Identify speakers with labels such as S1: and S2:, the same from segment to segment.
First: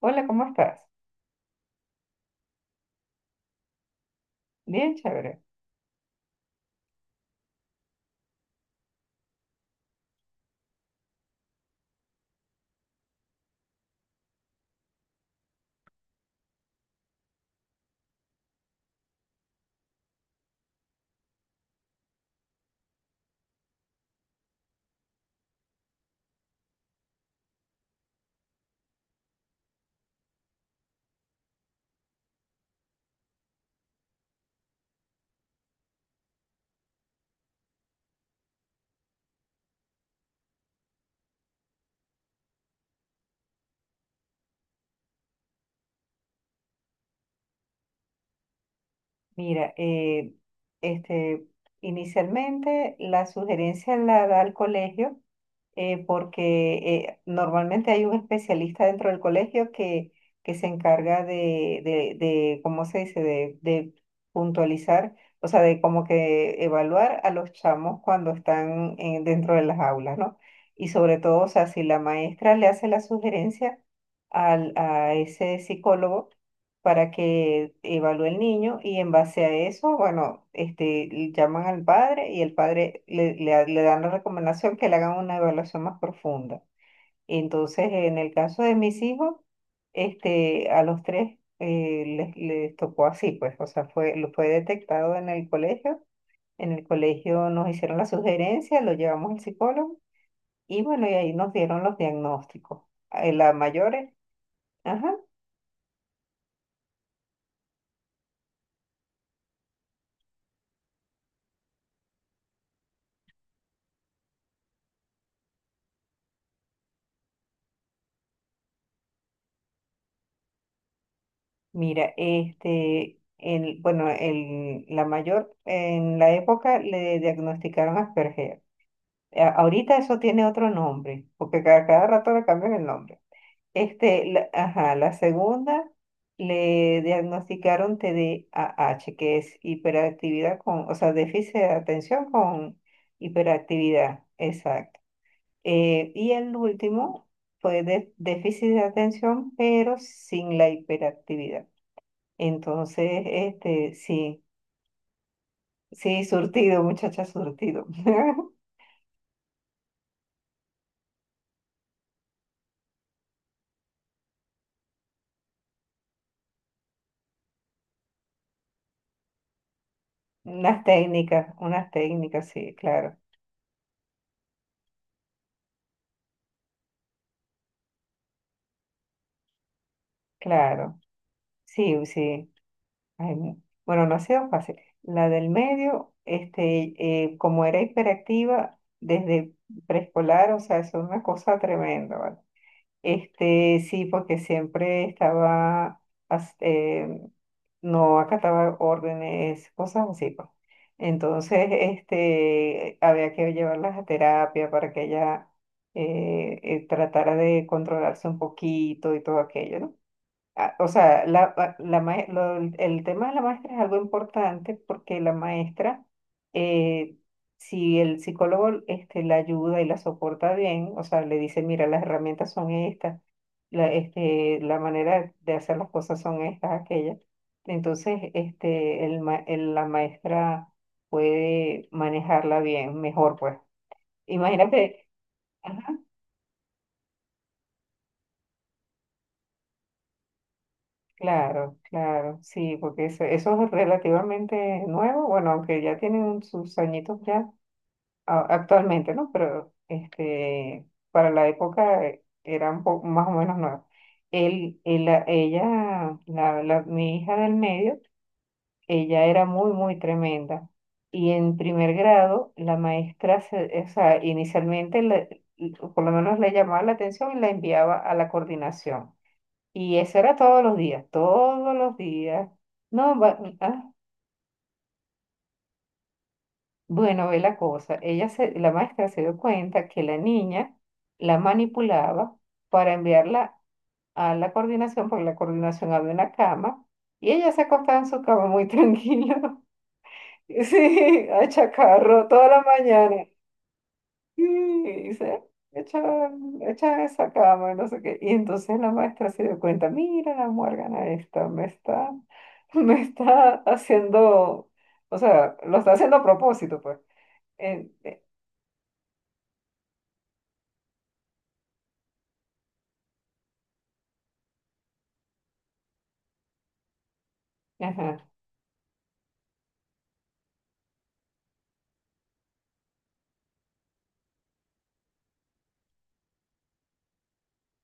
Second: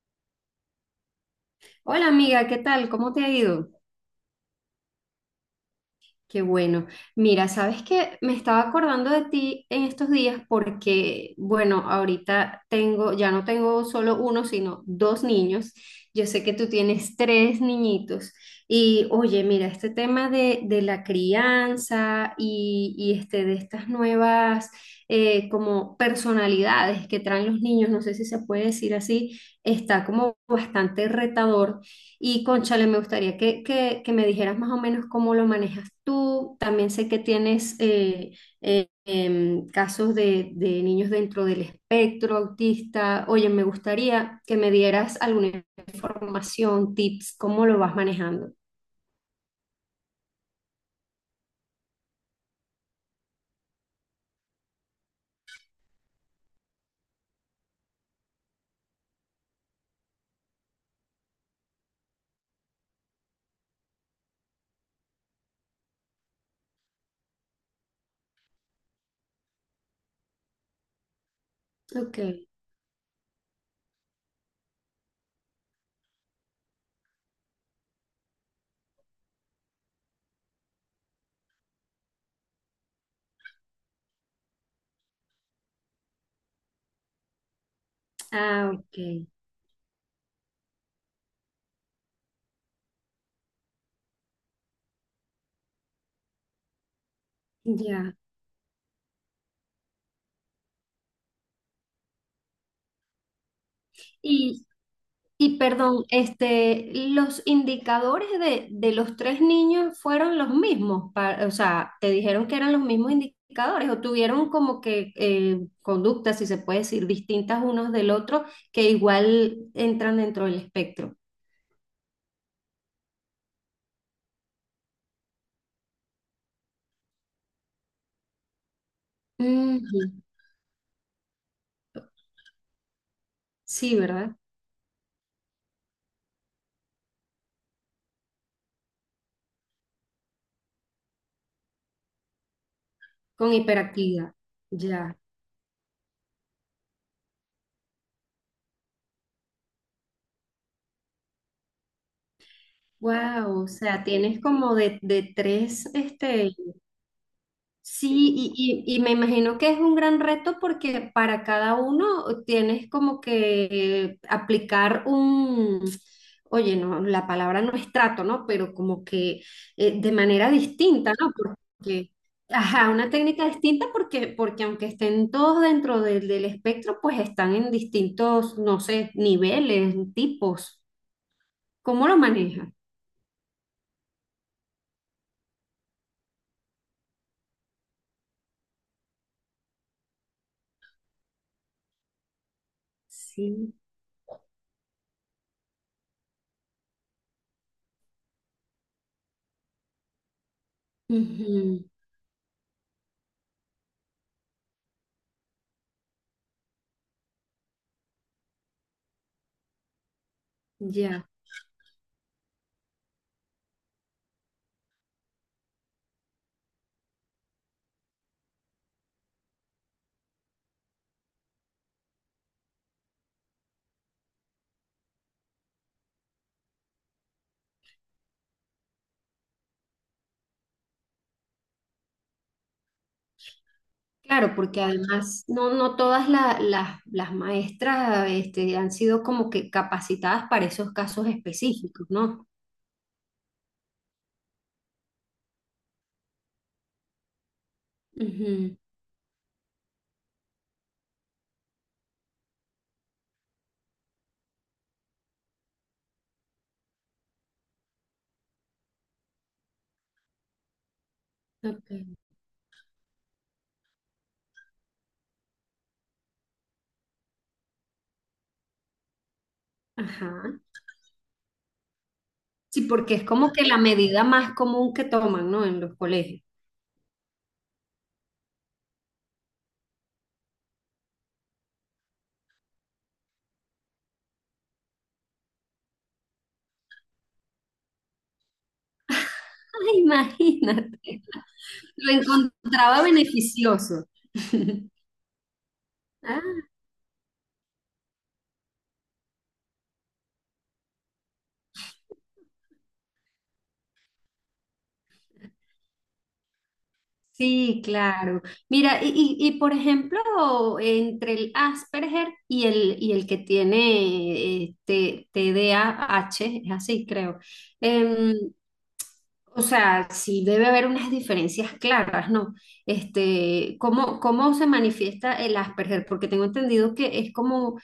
S1: Hola, ¿cómo estás?
S2: Hola amiga, ¿qué tal? ¿Cómo te ha ido?
S1: Bien, chévere.
S2: Qué bueno. Mira, sabes que me estaba acordando de ti en estos días porque, bueno, ahorita tengo, ya no tengo solo uno, sino dos niños. Yo sé que tú tienes tres niñitos. Y oye, mira, este tema de la crianza y de estas nuevas como personalidades que traen los niños, no sé si se puede decir así, está como bastante retador. Y cónchale, me gustaría que me dijeras más o menos cómo lo manejas tú. También sé que tienes casos de niños dentro del espectro autista. Oye, me gustaría que me dieras alguna información, tips, cómo lo vas manejando.
S1: Mira, este, inicialmente la sugerencia la da el colegio porque normalmente hay un especialista dentro del colegio que se encarga de, ¿cómo se dice?, de puntualizar, o sea, de como que evaluar a los chamos cuando están dentro de las aulas, ¿no? Y sobre todo, o sea, si la
S2: Ok,
S1: maestra le hace la sugerencia a ese psicólogo, para que evalúe el niño y en base a eso, bueno, este, llaman al padre y el padre le dan la recomendación que le hagan una evaluación más profunda. Entonces, en el caso
S2: ah,
S1: de mis
S2: ok,
S1: hijos, este, a los tres les tocó así, pues, o sea, fue, lo fue detectado en el colegio. En el colegio nos hicieron la
S2: ya.
S1: sugerencia, lo llevamos al psicólogo y bueno, y ahí nos dieron los diagnósticos. La mayores, ajá.
S2: Y perdón, este, los indicadores de los tres niños fueron los mismos, o sea, te dijeron que eran los mismos indicadores o tuvieron como que conductas, si se puede decir, distintas unos del otro, que igual entran dentro del espectro.
S1: Mira, bueno, el, la mayor en la época le diagnosticaron Asperger. Ahorita eso
S2: Ujú.
S1: tiene otro nombre, porque cada rato le cambian el nombre.
S2: Sí,
S1: Este,
S2: ¿verdad?
S1: la, ajá, la segunda le diagnosticaron TDAH, que es hiperactividad con, o sea, déficit de atención con
S2: Con
S1: hiperactividad,
S2: hiperactividad.
S1: exacto.
S2: Ya.
S1: Y el último fue déficit de atención, pero sin la hiperactividad. Entonces,
S2: Wow, o
S1: este,
S2: sea, tienes
S1: sí,
S2: como de tres,
S1: sí,
S2: este,
S1: surtido, muchacha, surtido.
S2: sí. Y me imagino que es un gran reto porque para cada uno tienes como que aplicar un, oye, no, la palabra no es trato, ¿no? Pero como que de manera distinta, ¿no?
S1: Unas
S2: Porque,
S1: técnicas, sí,
S2: ajá, una
S1: claro,
S2: técnica distinta porque, porque aunque estén todos dentro del espectro, pues están en distintos, no sé, niveles, tipos.
S1: claro. Sí,
S2: ¿Cómo lo
S1: sí.
S2: maneja?
S1: Ay, no. Bueno, no ha sido fácil. La del medio, este, como era hiperactiva desde preescolar, o sea, es una cosa tremenda, ¿vale?
S2: Sí.
S1: Este, sí, porque siempre estaba, as- eh, no acataba órdenes, cosas así, pues. Entonces,
S2: Ujú.
S1: este, había que llevarlas a terapia para que ella tratara de controlarse un poquito y todo aquello, ¿no? Ah, o sea,
S2: Ya.
S1: el tema de la maestra es algo importante porque la maestra, eh, si el psicólogo este, la ayuda y la soporta bien, o sea, le dice, mira, las herramientas son estas, este, la manera de hacer las cosas son estas, aquellas, entonces este, la maestra puede manejarla bien, mejor pues.
S2: Claro, porque
S1: Imagínate.
S2: además no, no todas las maestras este, han sido como que capacitadas para esos casos
S1: Claro,
S2: específicos,
S1: claro,
S2: ¿no?
S1: sí, porque eso es relativamente nuevo, bueno, aunque ya tienen sus añitos ya
S2: Ujú,
S1: actualmente, ¿no? Pero este, para la época era un poco más o menos nuevo. Ella, mi hija del medio, ella era muy, muy tremenda. Y en
S2: ok.
S1: primer grado, la maestra, o sea, inicialmente, por lo menos le llamaba la atención y la enviaba a la coordinación y eso
S2: Ajá.
S1: era todos los días, todos los días.
S2: Sí, porque
S1: No,
S2: es como que la medida más común que toman, ¿no? En los colegios.
S1: bueno, ve la cosa. La maestra se dio cuenta que la niña la manipulaba para enviarla a la coordinación, porque en la coordinación había una cama, y ella se acostaba en su cama muy tranquila,
S2: Ay, imagínate.
S1: sí, a
S2: Lo
S1: chacarro toda la
S2: encontraba
S1: mañana.
S2: beneficioso.
S1: Y dice, echa,
S2: Ah.
S1: echa esa cama, y no sé qué. Y entonces la maestra se dio cuenta, mira la muérgana esta, me está haciendo, o sea, lo está haciendo a propósito, pues.
S2: Sí,
S1: Eh, eh,
S2: claro. Mira, y por ejemplo, entre el Asperger y el que tiene TDAH, es así, creo.
S1: ajá.
S2: Em, o sea, sí debe haber unas diferencias claras, ¿no? Este, ¿cómo, cómo se manifiesta el Asperger? Porque tengo entendido que es como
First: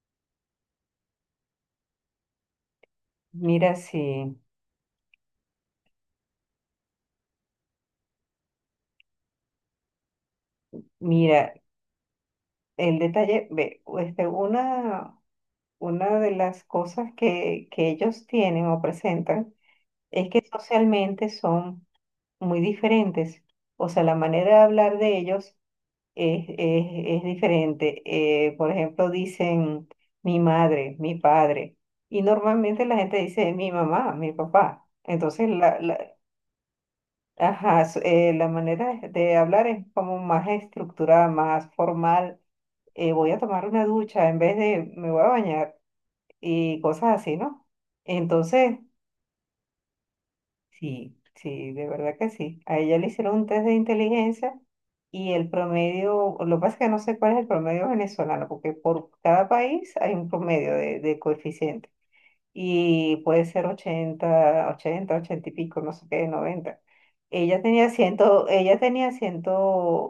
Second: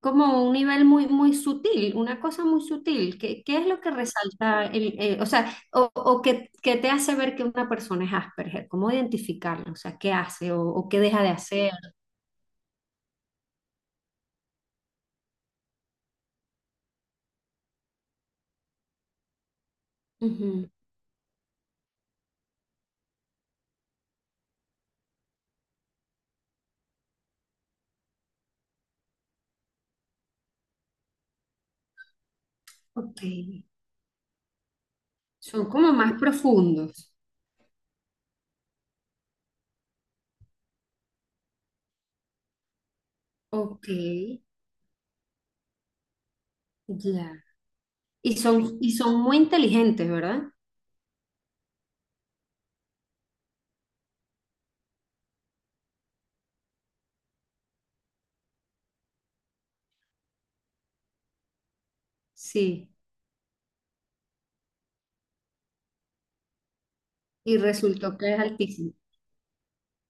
S2: como un nivel muy, muy sutil, una cosa muy sutil. ¿Qué, qué es
S1: Mira,
S2: lo que
S1: sí,
S2: resalta el, o sea, o que te hace ver que una persona es Asperger? ¿Cómo identificarlo? O sea, ¿qué hace o qué deja de
S1: mira,
S2: hacer?
S1: el detalle, ve, una de las cosas que ellos tienen o presentan es que
S2: Ujú.
S1: socialmente son muy diferentes. O sea, la manera de hablar de ellos es, es, es diferente. Por ejemplo, dicen mi madre, mi padre, y normalmente la gente
S2: Ok.
S1: dice mi mamá, mi papá. Entonces,
S2: Son como más profundos.
S1: ajá, la manera de hablar es como más estructurada, más formal. Voy a tomar una
S2: Ok,
S1: ducha en vez de me voy a bañar y cosas
S2: ya.
S1: así, ¿no? Entonces,
S2: Y son muy inteligentes, ¿verdad?
S1: sí, sí, de verdad que sí. A ella le hicieron un test de inteligencia y el promedio, lo que pasa es que no sé cuál es el promedio venezolano, porque por cada país hay un promedio de coeficiente
S2: Sí.
S1: y puede ser 80 y pico, no sé qué, 90.
S2: Y
S1: Ella tenía
S2: resultó
S1: 100,
S2: que es
S1: ella
S2: altísimo.
S1: tenía cien,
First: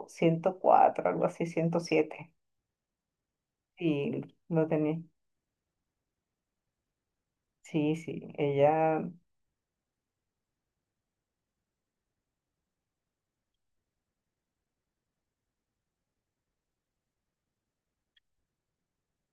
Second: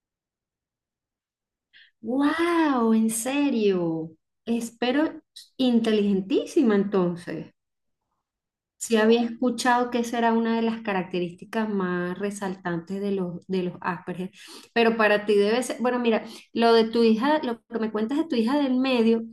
S1: ciento cuatro, algo así, 107.
S2: ¡Wow! ¿En serio?
S1: Sí, lo tenía.
S2: Espero inteligentísima entonces.
S1: Sí, sí,
S2: Sí
S1: ella
S2: había escuchado que esa era una de las características más resaltantes de los Asperger, pero para ti debe ser, bueno, mira, lo de tu hija, lo que me cuentas de tu hija del medio,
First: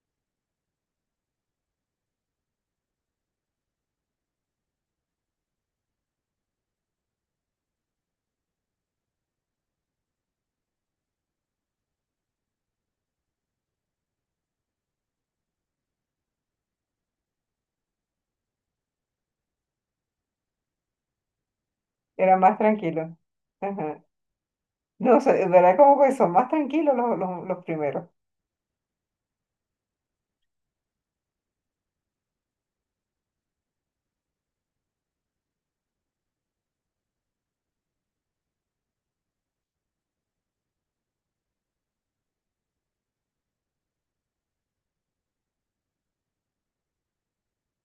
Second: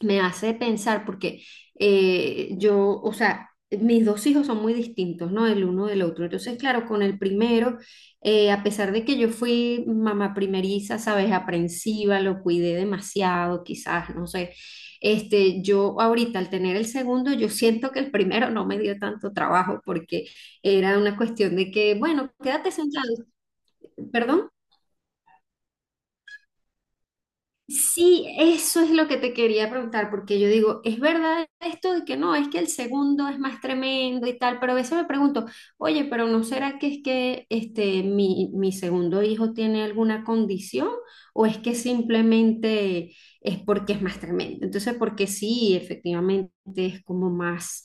S2: me hace pensar porque yo, o sea, mis dos hijos son muy distintos, ¿no? El uno del otro. Entonces, claro, con el primero, a pesar de que yo fui mamá primeriza, sabes, aprensiva, lo cuidé demasiado, quizás, no sé. Este, yo ahorita al tener el segundo, yo siento que el primero no me dio tanto trabajo porque era una cuestión de que, bueno,
S1: era más
S2: quédate sentado,
S1: tranquila. Ajá.
S2: perdón.
S1: No sé, es verdad como que son más tranquilos los primeros.
S2: Sí, eso es lo que te quería preguntar, porque yo digo, ¿es verdad esto de que no, es que el segundo es más tremendo y tal? Pero a veces me pregunto, oye, pero ¿no será que es que este, mi segundo hijo tiene alguna condición o es que simplemente es porque es más tremendo? Entonces, porque sí, efectivamente es como más,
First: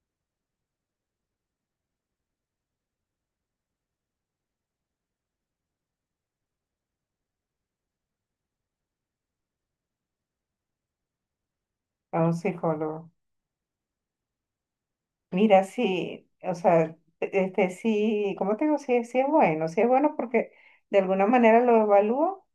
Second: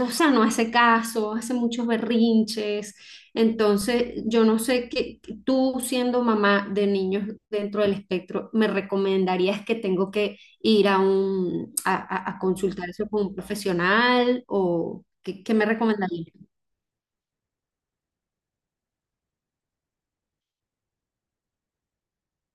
S2: o sea, no hace caso, hace muchos berrinches, entonces, yo no sé qué, tú siendo mamá de niños dentro del espectro, ¿me recomendarías que tengo que ir a un
S1: A un
S2: a consultar eso
S1: psicólogo.
S2: con un profesional o qué, qué
S1: Mira,
S2: me
S1: sí,
S2: recomendarías?
S1: o sea, este sí, ¿cómo te digo? Sí, sí es bueno porque de alguna manera lo evalúo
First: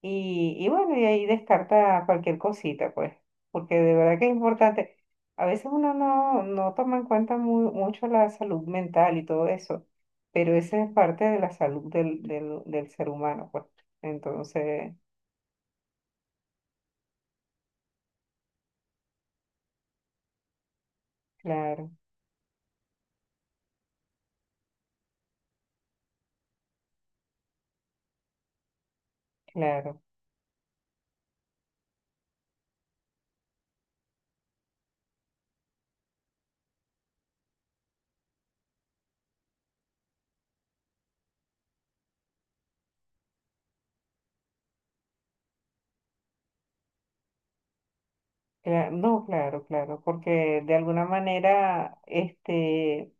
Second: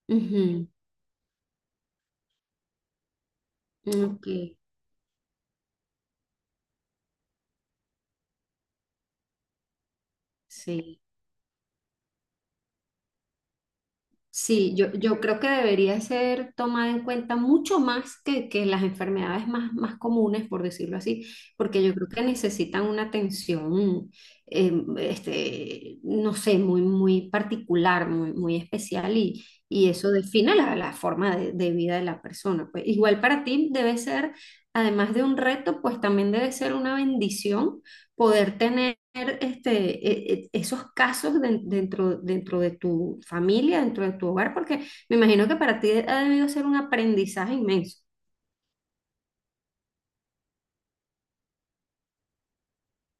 S1: y bueno, y ahí descarta cualquier cosita, pues, porque de
S2: Ujú,
S1: verdad que
S2: ok,
S1: es importante. A veces uno no, no toma en cuenta mucho la salud mental y todo eso, pero esa es
S2: sí.
S1: parte de la salud del ser humano, pues.
S2: Sí, yo,
S1: Entonces,
S2: yo creo que debería ser tomada en cuenta mucho más que las enfermedades más, más comunes, por decirlo así, porque
S1: claro.
S2: yo creo que necesitan una atención, eh, no sé, muy, muy particular, muy, muy especial y
S1: Claro,
S2: eso define la, la forma de vida de la persona. Pues igual para ti debe ser, además de un reto, pues también debe ser una bendición poder tener este, esos casos dentro, dentro de tu familia, dentro de tu hogar, porque me imagino que para ti ha debido ser un aprendizaje inmenso.
S1: no, claro, claro, porque de alguna manera, este,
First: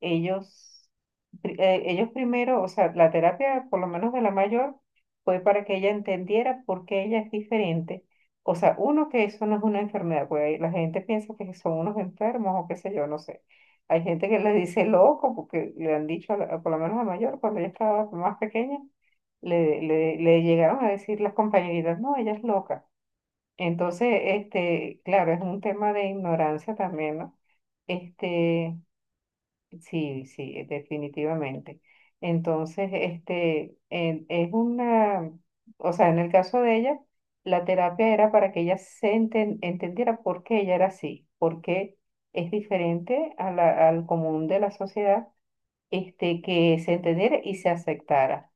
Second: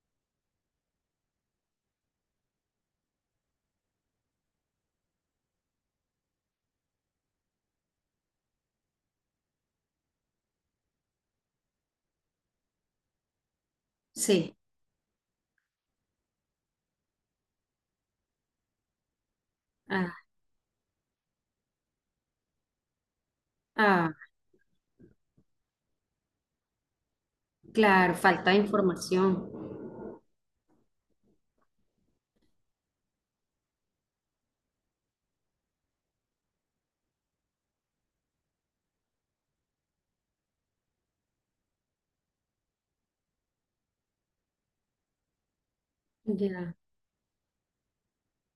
S1: ellos, ellos primero, o sea, la terapia, por lo menos de la mayor, fue para que ella entendiera por qué ella es diferente. O sea, uno, que eso no es una enfermedad, porque la gente piensa que son unos enfermos o qué sé yo, no sé. Hay gente que le
S2: Sí,
S1: dice loco porque le han dicho, por lo menos a la mayor, cuando ella estaba más pequeña,
S2: ah,
S1: le llegaron a decir las compañeritas, no, ella es loca. Entonces,
S2: ah,
S1: este, claro, es un tema de ignorancia también, ¿no?
S2: claro, falta de
S1: Este,
S2: información.
S1: sí, sí, definitivamente. Entonces, este, es una, o sea, en el caso de ella, la terapia era para que ella entendiera por qué ella era así, por qué es diferente a al común de la sociedad, este,
S2: Ya.
S1: que se entendiera y se aceptara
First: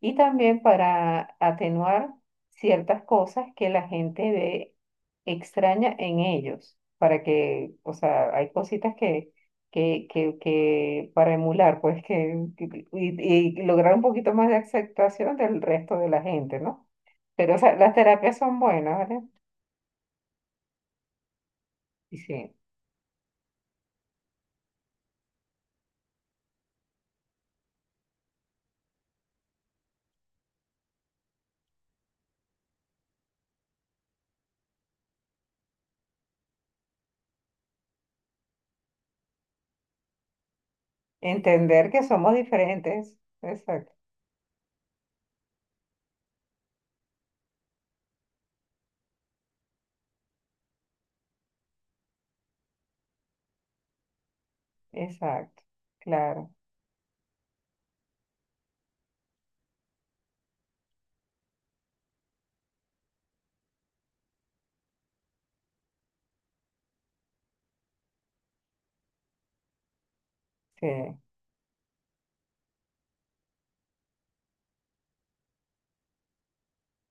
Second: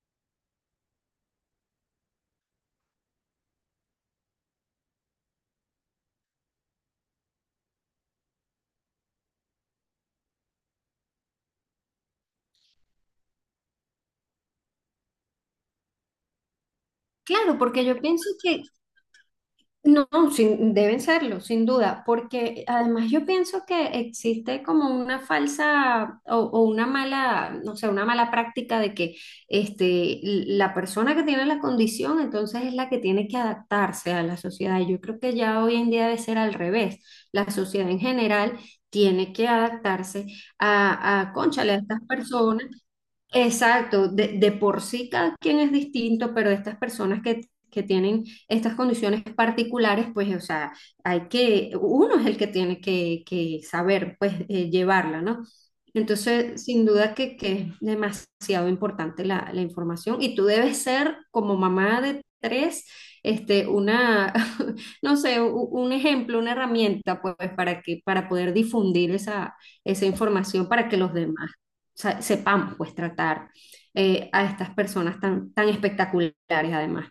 S1: y también para atenuar ciertas cosas que la gente ve extraña en ellos, para que, o sea, hay cositas que para emular, pues, y lograr un poquito más de aceptación del resto de la gente, ¿no? Pero,
S2: Claro,
S1: o sea,
S2: porque
S1: las
S2: yo pienso
S1: terapias son
S2: que,
S1: buenas, ¿vale?
S2: no, deben serlo, sin duda,
S1: Y sí,
S2: porque además yo pienso que existe como una falsa o una mala, no sé, una mala práctica de que este, la persona que tiene la condición entonces es la que tiene que adaptarse a la sociedad. Y yo creo que ya hoy en día debe ser al revés. La sociedad en general tiene que adaptarse a cónchale, a
S1: entender
S2: estas
S1: que somos
S2: personas.
S1: diferentes, exacto,
S2: Exacto, de por sí cada quien es distinto, pero estas personas que tienen estas condiciones particulares, pues, o sea, hay que, uno es el que tiene que saber, pues, llevarla, ¿no?
S1: exacto, claro,
S2: Entonces, sin duda que es demasiado importante la, la información y tú debes ser como mamá de tres, este, una, no sé, un ejemplo, una herramienta, pues, para que, para poder difundir esa, esa información para
S1: sí.
S2: que los demás sepamos pues tratar a estas personas tan, tan espectaculares además.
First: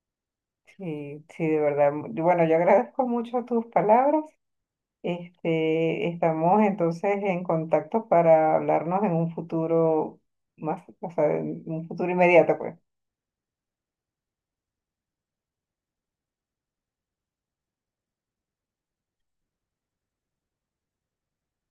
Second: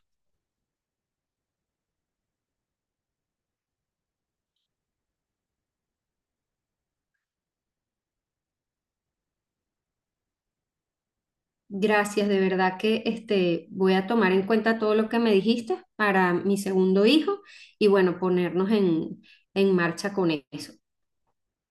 S1: Sí, sí, de verdad. Bueno, yo agradezco mucho tus palabras. Este, estamos entonces en contacto para hablarnos en un futuro más, o sea, en un futuro
S2: Gracias, de
S1: inmediato,
S2: verdad
S1: pues.
S2: que este, voy a tomar en cuenta todo lo que me dijiste para mi segundo hijo y bueno, ponernos en marcha con eso.